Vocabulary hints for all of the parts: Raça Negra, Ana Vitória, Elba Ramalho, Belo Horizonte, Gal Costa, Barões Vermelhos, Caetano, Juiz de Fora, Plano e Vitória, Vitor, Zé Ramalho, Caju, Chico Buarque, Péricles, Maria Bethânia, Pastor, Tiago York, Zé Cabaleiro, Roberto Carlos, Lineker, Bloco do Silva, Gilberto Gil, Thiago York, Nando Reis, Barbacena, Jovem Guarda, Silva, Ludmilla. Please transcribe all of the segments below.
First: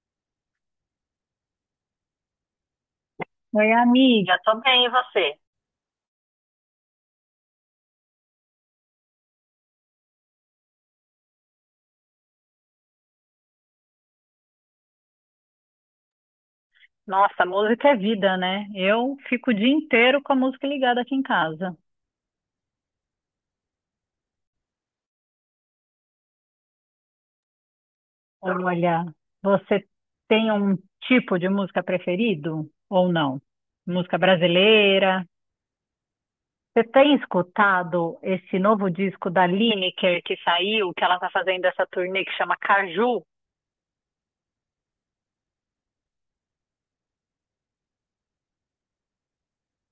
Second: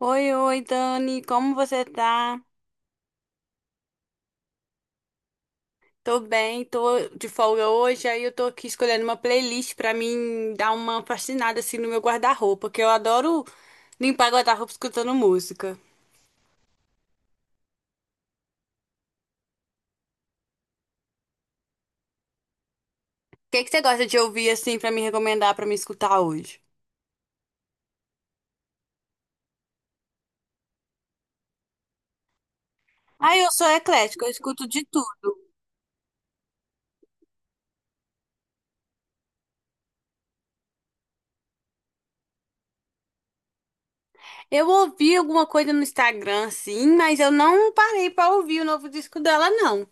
Oi, oi, Dani, como você tá? Oi, amiga, tô bem, e você? Tô bem, tô de folga hoje, aí eu tô aqui escolhendo uma playlist pra mim dar uma faxinada assim no meu guarda-roupa, que eu adoro limpar guarda-roupa escutando música. O Nossa, música é vida, né? Eu fico o dia inteiro com a música ligada aqui em casa. que que você gosta de ouvir assim pra me recomendar pra me escutar hoje? Olha, você tem um tipo de música preferido ou Ah, não? eu sou Música eclética, eu escuto de tudo. brasileira? Você tem escutado esse novo disco da Lineker que saiu, que ela tá fazendo essa turnê que chama Caju? Eu ouvi alguma coisa no Instagram, sim, mas eu não parei pra ouvir o novo disco dela, não.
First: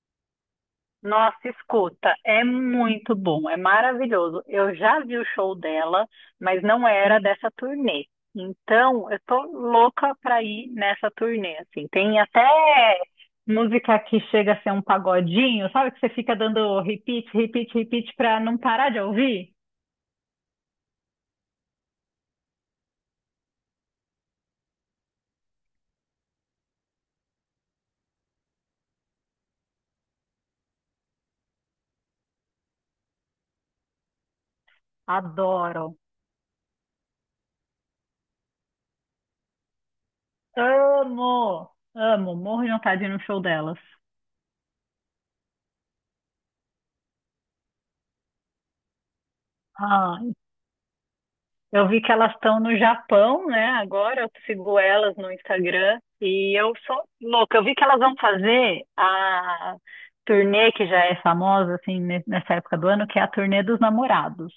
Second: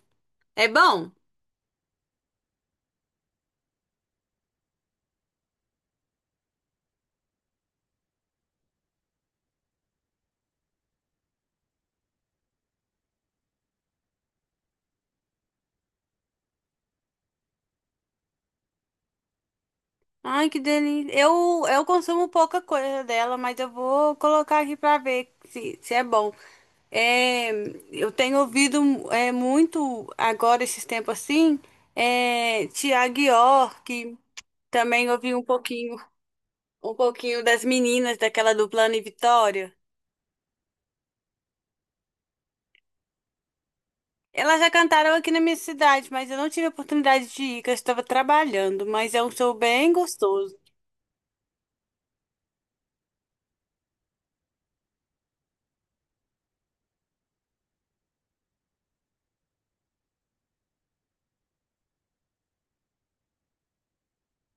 É bom? Nossa, escuta, é muito bom, é maravilhoso. Eu já vi o show dela, mas não era dessa turnê. Então, eu tô louca pra ir nessa turnê, assim. Tem até música que chega a ser um pagodinho, sabe? Que você fica dando repeat, repeat, repeat pra não parar de ouvir? Ai, que delícia. Eu consumo pouca coisa dela, mas eu vou colocar aqui pra ver se é bom. É, eu tenho ouvido muito agora, esses tempos assim, Tiago York, também ouvi Adoro. um pouquinho das meninas daquela do Plano e Vitória. Amo, amo. Morro de vontade de ir no show delas. Elas já cantaram aqui na minha cidade, mas eu não tive a oportunidade de ir, que eu estava trabalhando, mas é um show bem gostoso. Eu vi que elas estão no Japão, né? Agora eu sigo elas no Instagram e eu sou louca. Eu vi que elas vão fazer a turnê que já é famosa assim nessa época do ano, que é a turnê dos namorados.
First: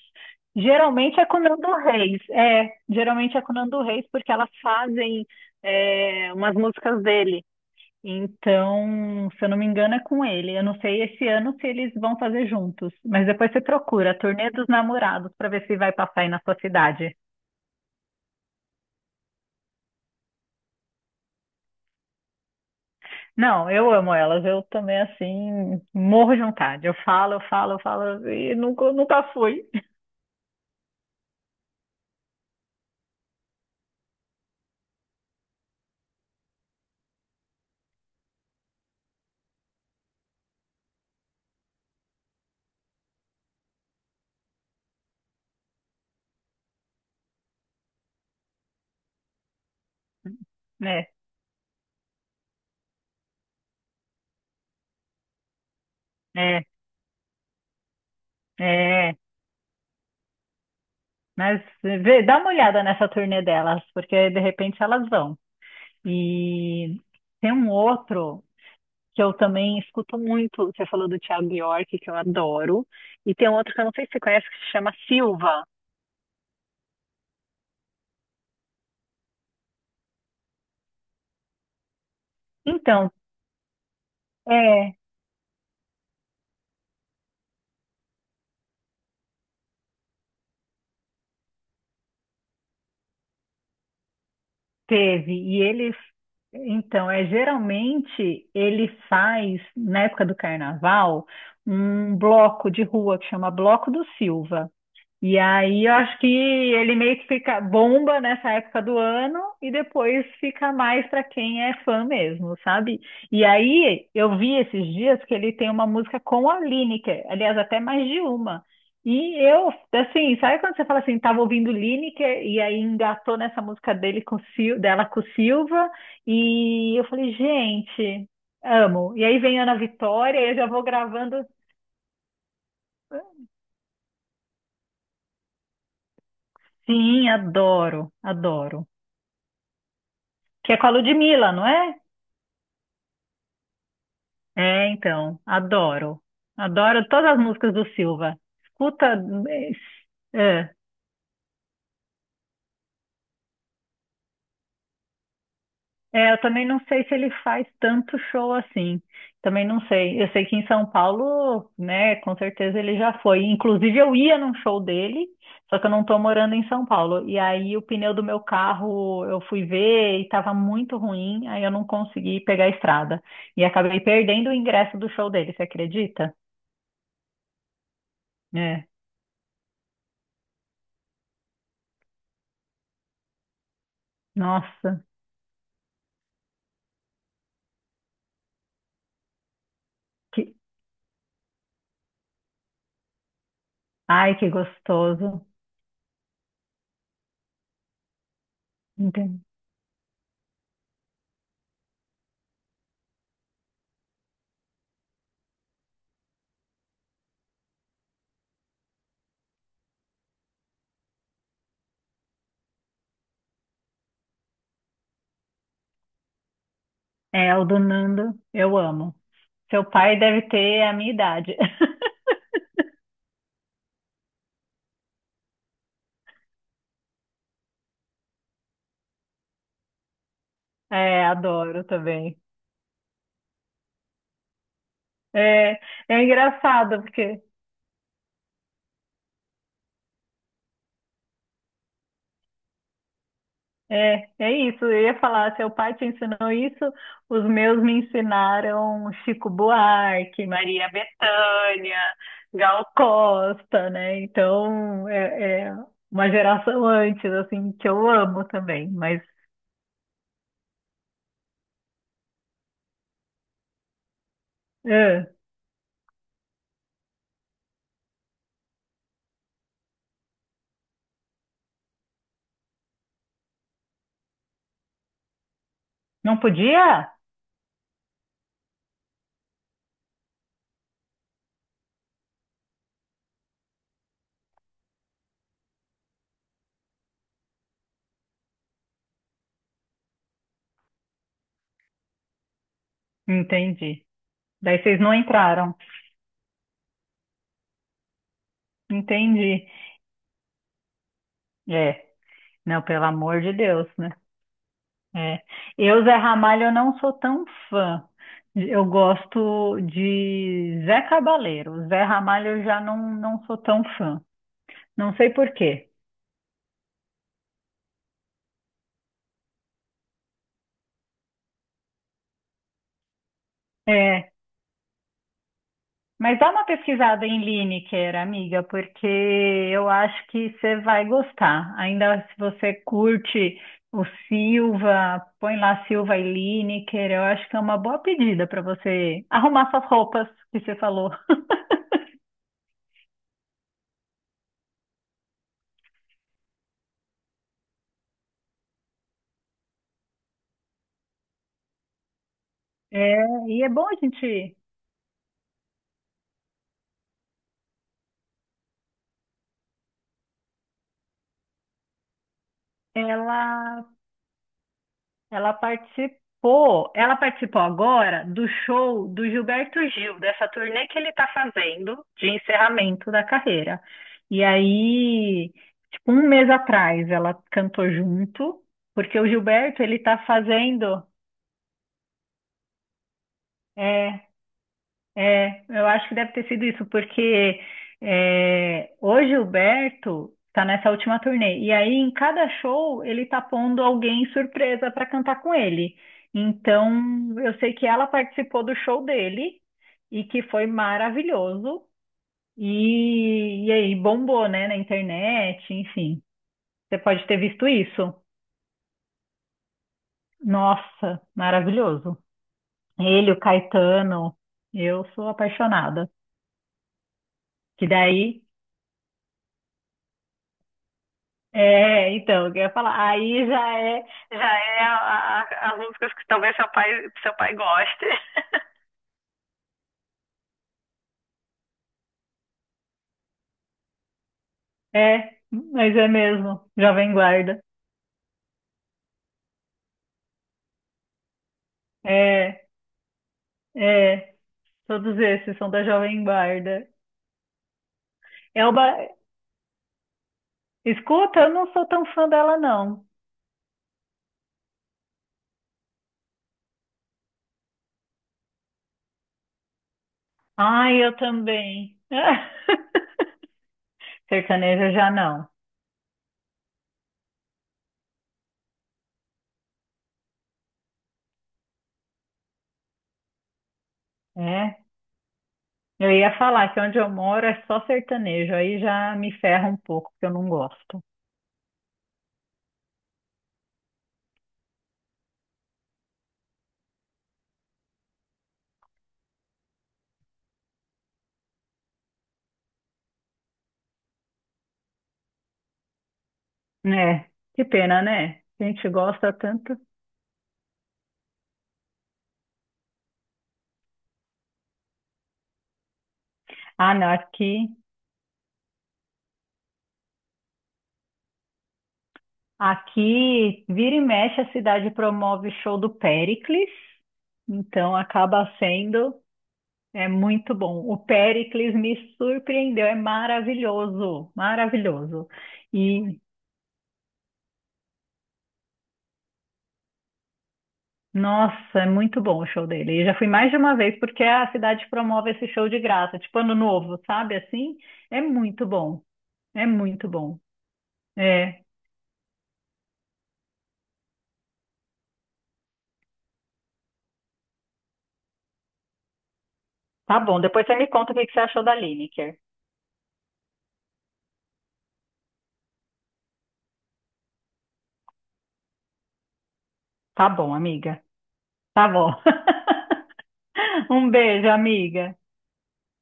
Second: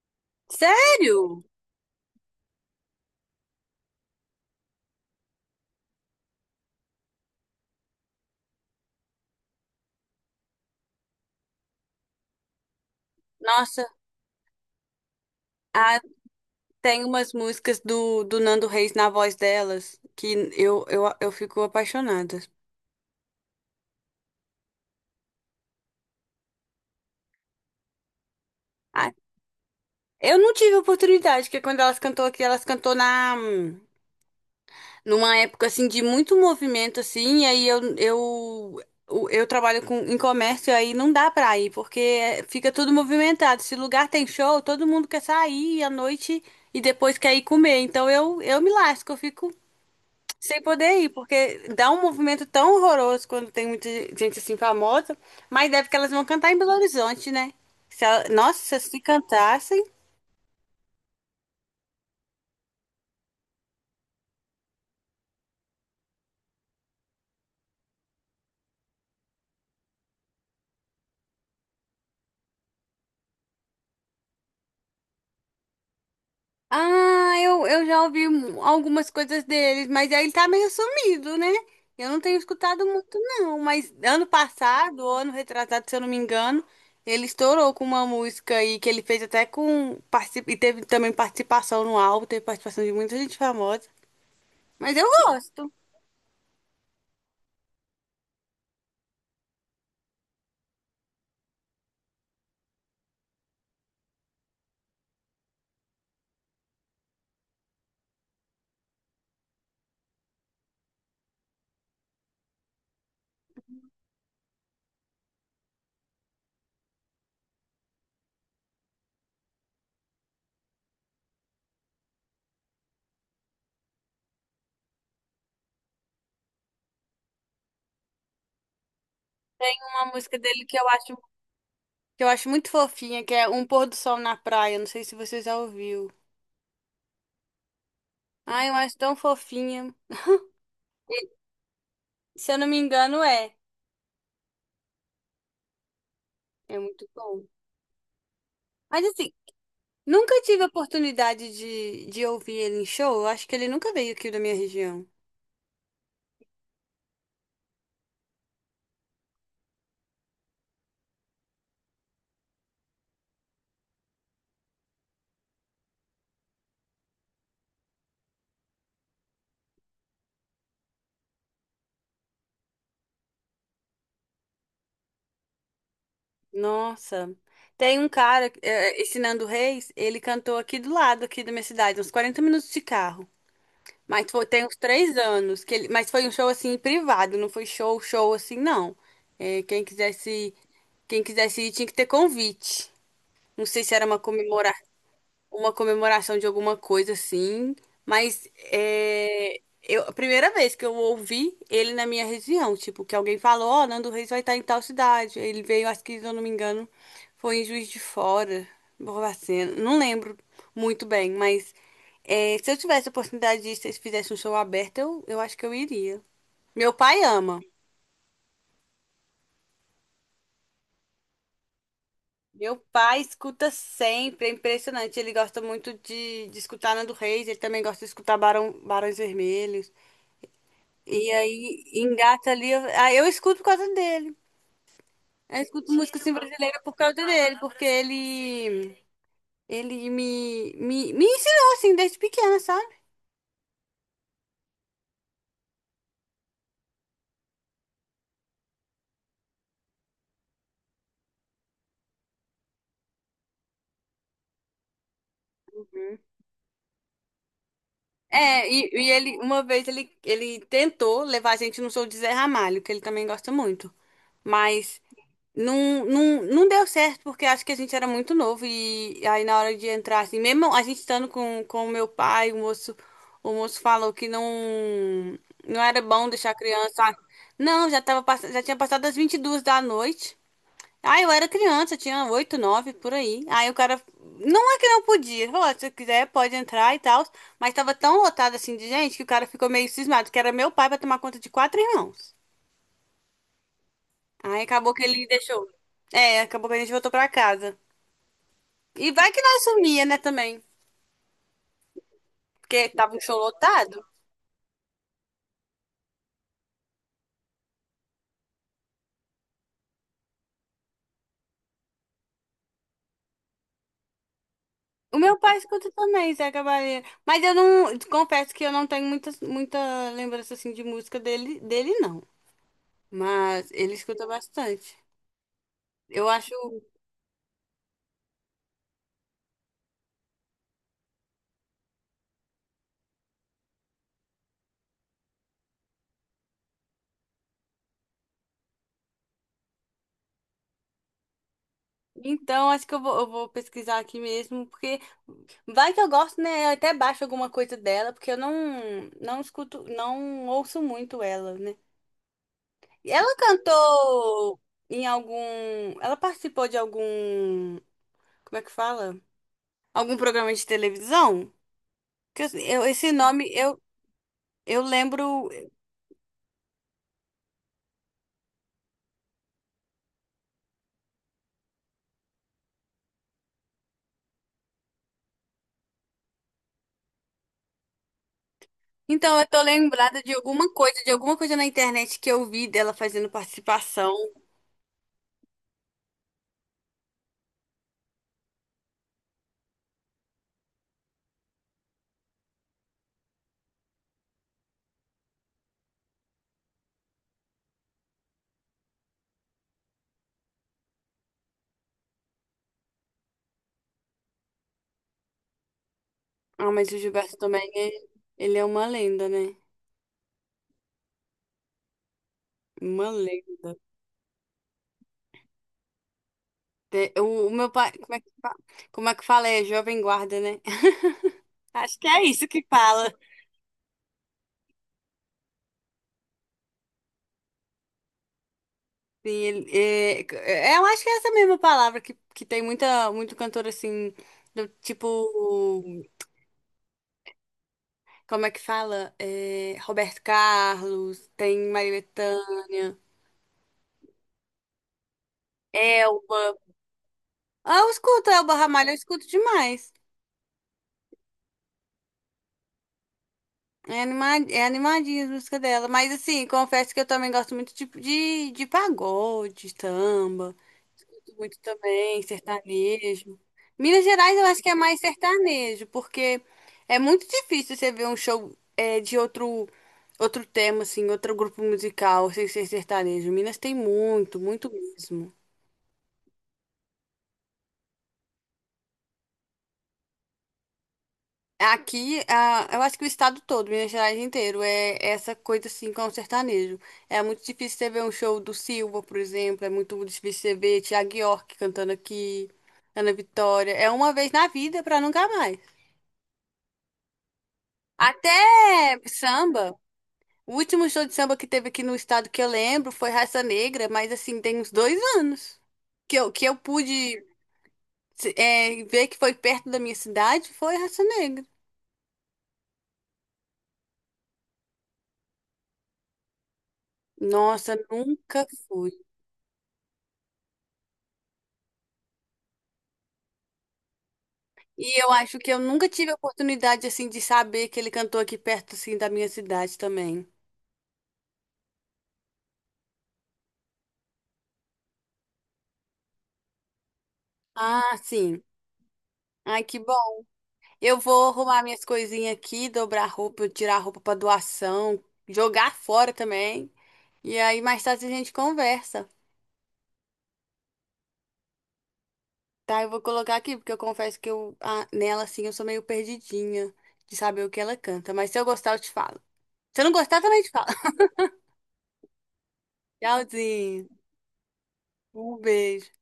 Geralmente é com o Sério? Nando Reis, geralmente é com o Nando Reis porque elas fazem umas músicas dele. Então, se eu não me engano, é com ele. Eu não sei esse ano se eles vão fazer juntos, mas depois você Nossa, procura a turnê dos namorados para ver se vai passar aí na sua tem cidade. umas músicas do Nando Reis na voz delas que eu fico apaixonada. Não, eu amo elas. Eu também, assim, morro de vontade. Eu falo e Ah, nunca fui, eu não tive oportunidade, porque quando elas cantou aqui, elas cantou na numa época assim de muito movimento assim, e aí eu trabalho com em comércio, aí não dá pra ir, porque fica tudo movimentado. Se lugar tem show, todo mundo quer sair à noite e depois quer ir comer. Então eu me lasco, eu fico sem poder ir, né? porque dá um movimento tão horroroso quando tem muita gente assim famosa, mas deve que elas vão cantar em É, Belo Horizonte, né? Se ela- Nossa, se é. cantassem. Mas vê, dá uma olhada nessa turnê delas, porque de repente elas vão. E tem um outro que eu também escuto muito. Você falou do Thiago York, que eu adoro. E tem um outro que eu não sei se você conhece, que se chama Silva. Ah, eu já ouvi algumas coisas deles, mas ele tá meio sumido, né? Eu não tenho escutado Então, muito, não. Mas ano é. passado, ou ano retrasado, se eu não me engano, ele estourou com uma música aí que ele fez até E teve também participação no álbum, teve participação de muita gente famosa. Mas eu Teve, e gosto. ele, então, é geralmente ele faz, na época do carnaval, um bloco de rua que chama Bloco do Silva. E aí eu acho que ele meio que fica bomba nessa época do ano e depois fica mais para quem é fã mesmo, sabe? E aí eu vi esses dias que ele tem uma música com a Lineker, aliás, até mais de uma. E eu, assim, sabe quando você fala assim, tava ouvindo Lineker e aí engatou nessa música dele com o dela com o Silva e eu falei, gente, amo. E aí vem Ana Uma Vitória música e eu dele já que vou eu acho gravando. que eu acho muito fofinha, que é Um Pôr do Sol na Praia. Não sei se você já ouviu. Sim, adoro, Ai, eu adoro. acho tão fofinha. Que é com a E, Ludmilla, não é? se eu não me engano, é. É, então, adoro. É muito Adoro todas as bom. músicas do Silva. Mas Escuta, assim, nunca tive a é, oportunidade de ouvir ele em show. Eu acho que ele nunca veio aqui da minha região. Eu também não sei se ele faz tanto show assim. Também não sei. Eu sei que em São Paulo, né, com certeza ele já foi. Inclusive eu ia num show dele, só que eu não tô morando em São Paulo. E aí o pneu do meu carro eu fui ver e tava muito ruim, aí eu não consegui pegar a estrada. E acabei perdendo o ingresso do show dele, você acredita? Nossa. Tem um cara, É, esse Nando Reis, ele cantou aqui do lado, aqui da minha cidade, uns 40 minutos de carro. Mas foi, tem uns nossa. 3 anos que ele, mas foi um show assim privado, não foi show, show assim, não. É, quem quisesse, Que... quem quisesse ir tinha que ter convite. Não sei se era uma Ai, que gostoso. uma comemoração de alguma coisa assim, mas Entendi. A primeira vez que eu ouvi ele na minha região, tipo, que alguém falou, ó, Nando Reis vai estar em tal cidade. Ele veio, acho que, se eu não me engano, foi em Juiz de Fora, Barbacena, não lembro muito bem, mas se eu tivesse a oportunidade de ir, se eles fizessem um show aberto, eu acho que eu iria. Meu pai É, ama. o do Nando, eu amo. Seu pai deve ter a minha idade. Meu pai escuta sempre, é impressionante. Ele gosta muito de escutar Nando Reis, ele também gosta de escutar Barão, Barões Vermelhos. E É, aí adoro também. engata ali. Aí eu escuto por causa dele. Eu É, escuto música é assim, brasileira por engraçado, causa porque dele, porque ele me ensinou assim desde pequena, sabe? Eu ia falar, seu pai te ensinou isso, os meus me ensinaram Chico Buarque, Maria Bethânia, Gal Costa, né? Então, é uma geração antes, assim, que eu amo e, também. e Mas, ele, uma vez ele, ele tentou levar a gente no show de Zé Ramalho, que ele também gosta muito. Mas é, não, não, não deu certo, porque acho que a gente era muito novo. E aí na hora de entrar, assim, mesmo a gente estando com o meu pai, o moço falou que não, não era bom não deixar a podia? criança. Não, já tava, já tinha passado das 22h da noite. Ah, eu era criança, eu tinha 8, 9, por aí. Aí o cara, não é que não podia, falou, "Ó, se você quiser pode entrar e tal, mas tava tão lotado assim de gente que o cara ficou meio cismado, que era meu pai pra tomar conta de quatro irmãos. Entendi. Aí Daí acabou vocês que não ele deixou. entraram. É, acabou que a gente voltou pra casa. E vai que nós Entendi. sumia, né, também, É, não, porque pelo tava um show amor de Deus, lotado. né? É. Eu, Zé Ramalho, eu não sou tão fã. Eu gosto de Zé Cabaleiro. Zé Ramalho eu já não, não sou tão fã. Não O sei meu por pai escuta quê. também, Zé Cabaleiro. Mas eu não, confesso que eu não tenho muita, muita lembrança assim de música dele, dele não. Mas ele escuta É, bastante. Eu mas dá acho. uma pesquisada em Lineker, amiga, porque eu acho que você vai gostar. Ainda se você curte o Silva, põe lá Silva e Lineker, eu acho que é uma boa pedida para você arrumar suas roupas que você falou. Então, acho que eu vou pesquisar aqui mesmo, porque vai que eu gosto, né? Eu até baixo alguma coisa dela, porque eu não, não escuto, não ouço muito ela, né? E É, ela e é bom a gente. cantou em algum. Ela participou de algum. Como é que fala? Algum programa de televisão? Que eu- eu- esse nome eu, Ela eu lembro. Ela participou agora do show do Gilberto Gil, dessa turnê que ele está fazendo de encerramento da carreira. E aí, tipo, um mês atrás, ela cantou junto, porque o Então, eu tô Gilberto, ele tá lembrada de alguma coisa, fazendo. de alguma coisa na internet que eu vi dela fazendo participação. é, É, eu acho que deve ter sido isso, porque o Gilberto tá nessa última turnê. E aí, em cada show, ele tá pondo alguém surpresa para cantar com ele. Então, eu sei que ela participou do show dele e que foi maravilhoso. E aí, bombou, né, na internet, enfim. Ah, mas o Você pode Gilberto ter visto também, isso. ele é uma lenda, né? Nossa, maravilhoso. Uma Ele, o lenda. Caetano, eu sou apaixonada. O meu Que pai, daí. Como é que fala? É Jovem Guarda, né? Acho que É, é então, isso eu que ia falar, fala. aí já é as músicas que talvez seu pai goste. Sim, eu acho que é essa mesma palavra que tem muita, muito cantor assim, do tipo, É, mas é mesmo, Jovem Guarda. como é que fala? É, Roberto Carlos, tem Maria É, Bethânia, é, todos esses são da Jovem Elba. Guarda. Ah, eu escuto Elba Ramalho, eu Elba, escuto demais. escuta, eu não sou tão fã dela, não. É animadinha as músicas dela. Mas assim, confesso que eu também gosto muito tipo de pagode, de samba. Ai, eu Muito também. também, sertanejo. Minas Gerais eu acho que é Sertanejo mais já não, sertanejo, porque é muito difícil você ver um show de outro tema, assim, outro grupo musical sem ser sertanejo. Minas tem muito, muito né? mesmo. Eu ia falar que onde eu moro é só sertanejo, aí já me ferra um pouco, porque eu não gosto. Aqui, ah, eu acho que o estado todo, Minas Gerais inteiro, é essa coisa assim com o sertanejo. É muito difícil você ver um show do Silva, por exemplo, é muito difícil você ver Tiago York cantando aqui, Ana Vitória. É uma vez na vida pra nunca mais. É, que pena, Até né? A gente gosta tanto. samba. O último show de samba que teve aqui no estado que eu lembro foi Raça Negra, mas assim, tem uns 2 anos que eu Ah, não, pude aqui, ver que foi perto da minha cidade, foi Raça Negra. aqui vira e mexe a cidade promove show do Péricles, Nossa, então nunca acaba fui. sendo é muito bom. O Péricles me surpreendeu, é maravilhoso, E eu maravilhoso. acho que eu nunca tive a E oportunidade assim de saber que ele cantou aqui perto assim da minha cidade também. nossa, é muito bom o show dele. Eu já fui mais de uma vez porque a cidade promove esse show de graça, tipo ano novo, sabe? Assim, Ah, é sim. muito bom, Ai, é que bom. muito bom. Eu vou É, arrumar minhas coisinhas aqui, dobrar roupa, tirar roupa para doação, jogar fora também. E aí mais tarde a gente conversa, tá bom, depois você me conta o que que você achou da Lineker. tá? Eu vou colocar aqui, porque eu confesso que nela, assim, eu sou meio perdidinha de saber o que ela canta. Mas se eu gostar, eu te falo. Se eu não gostar, Tá também te bom, falo. amiga. Tá bom. Tchauzinho. Um beijo, amiga. Um beijo.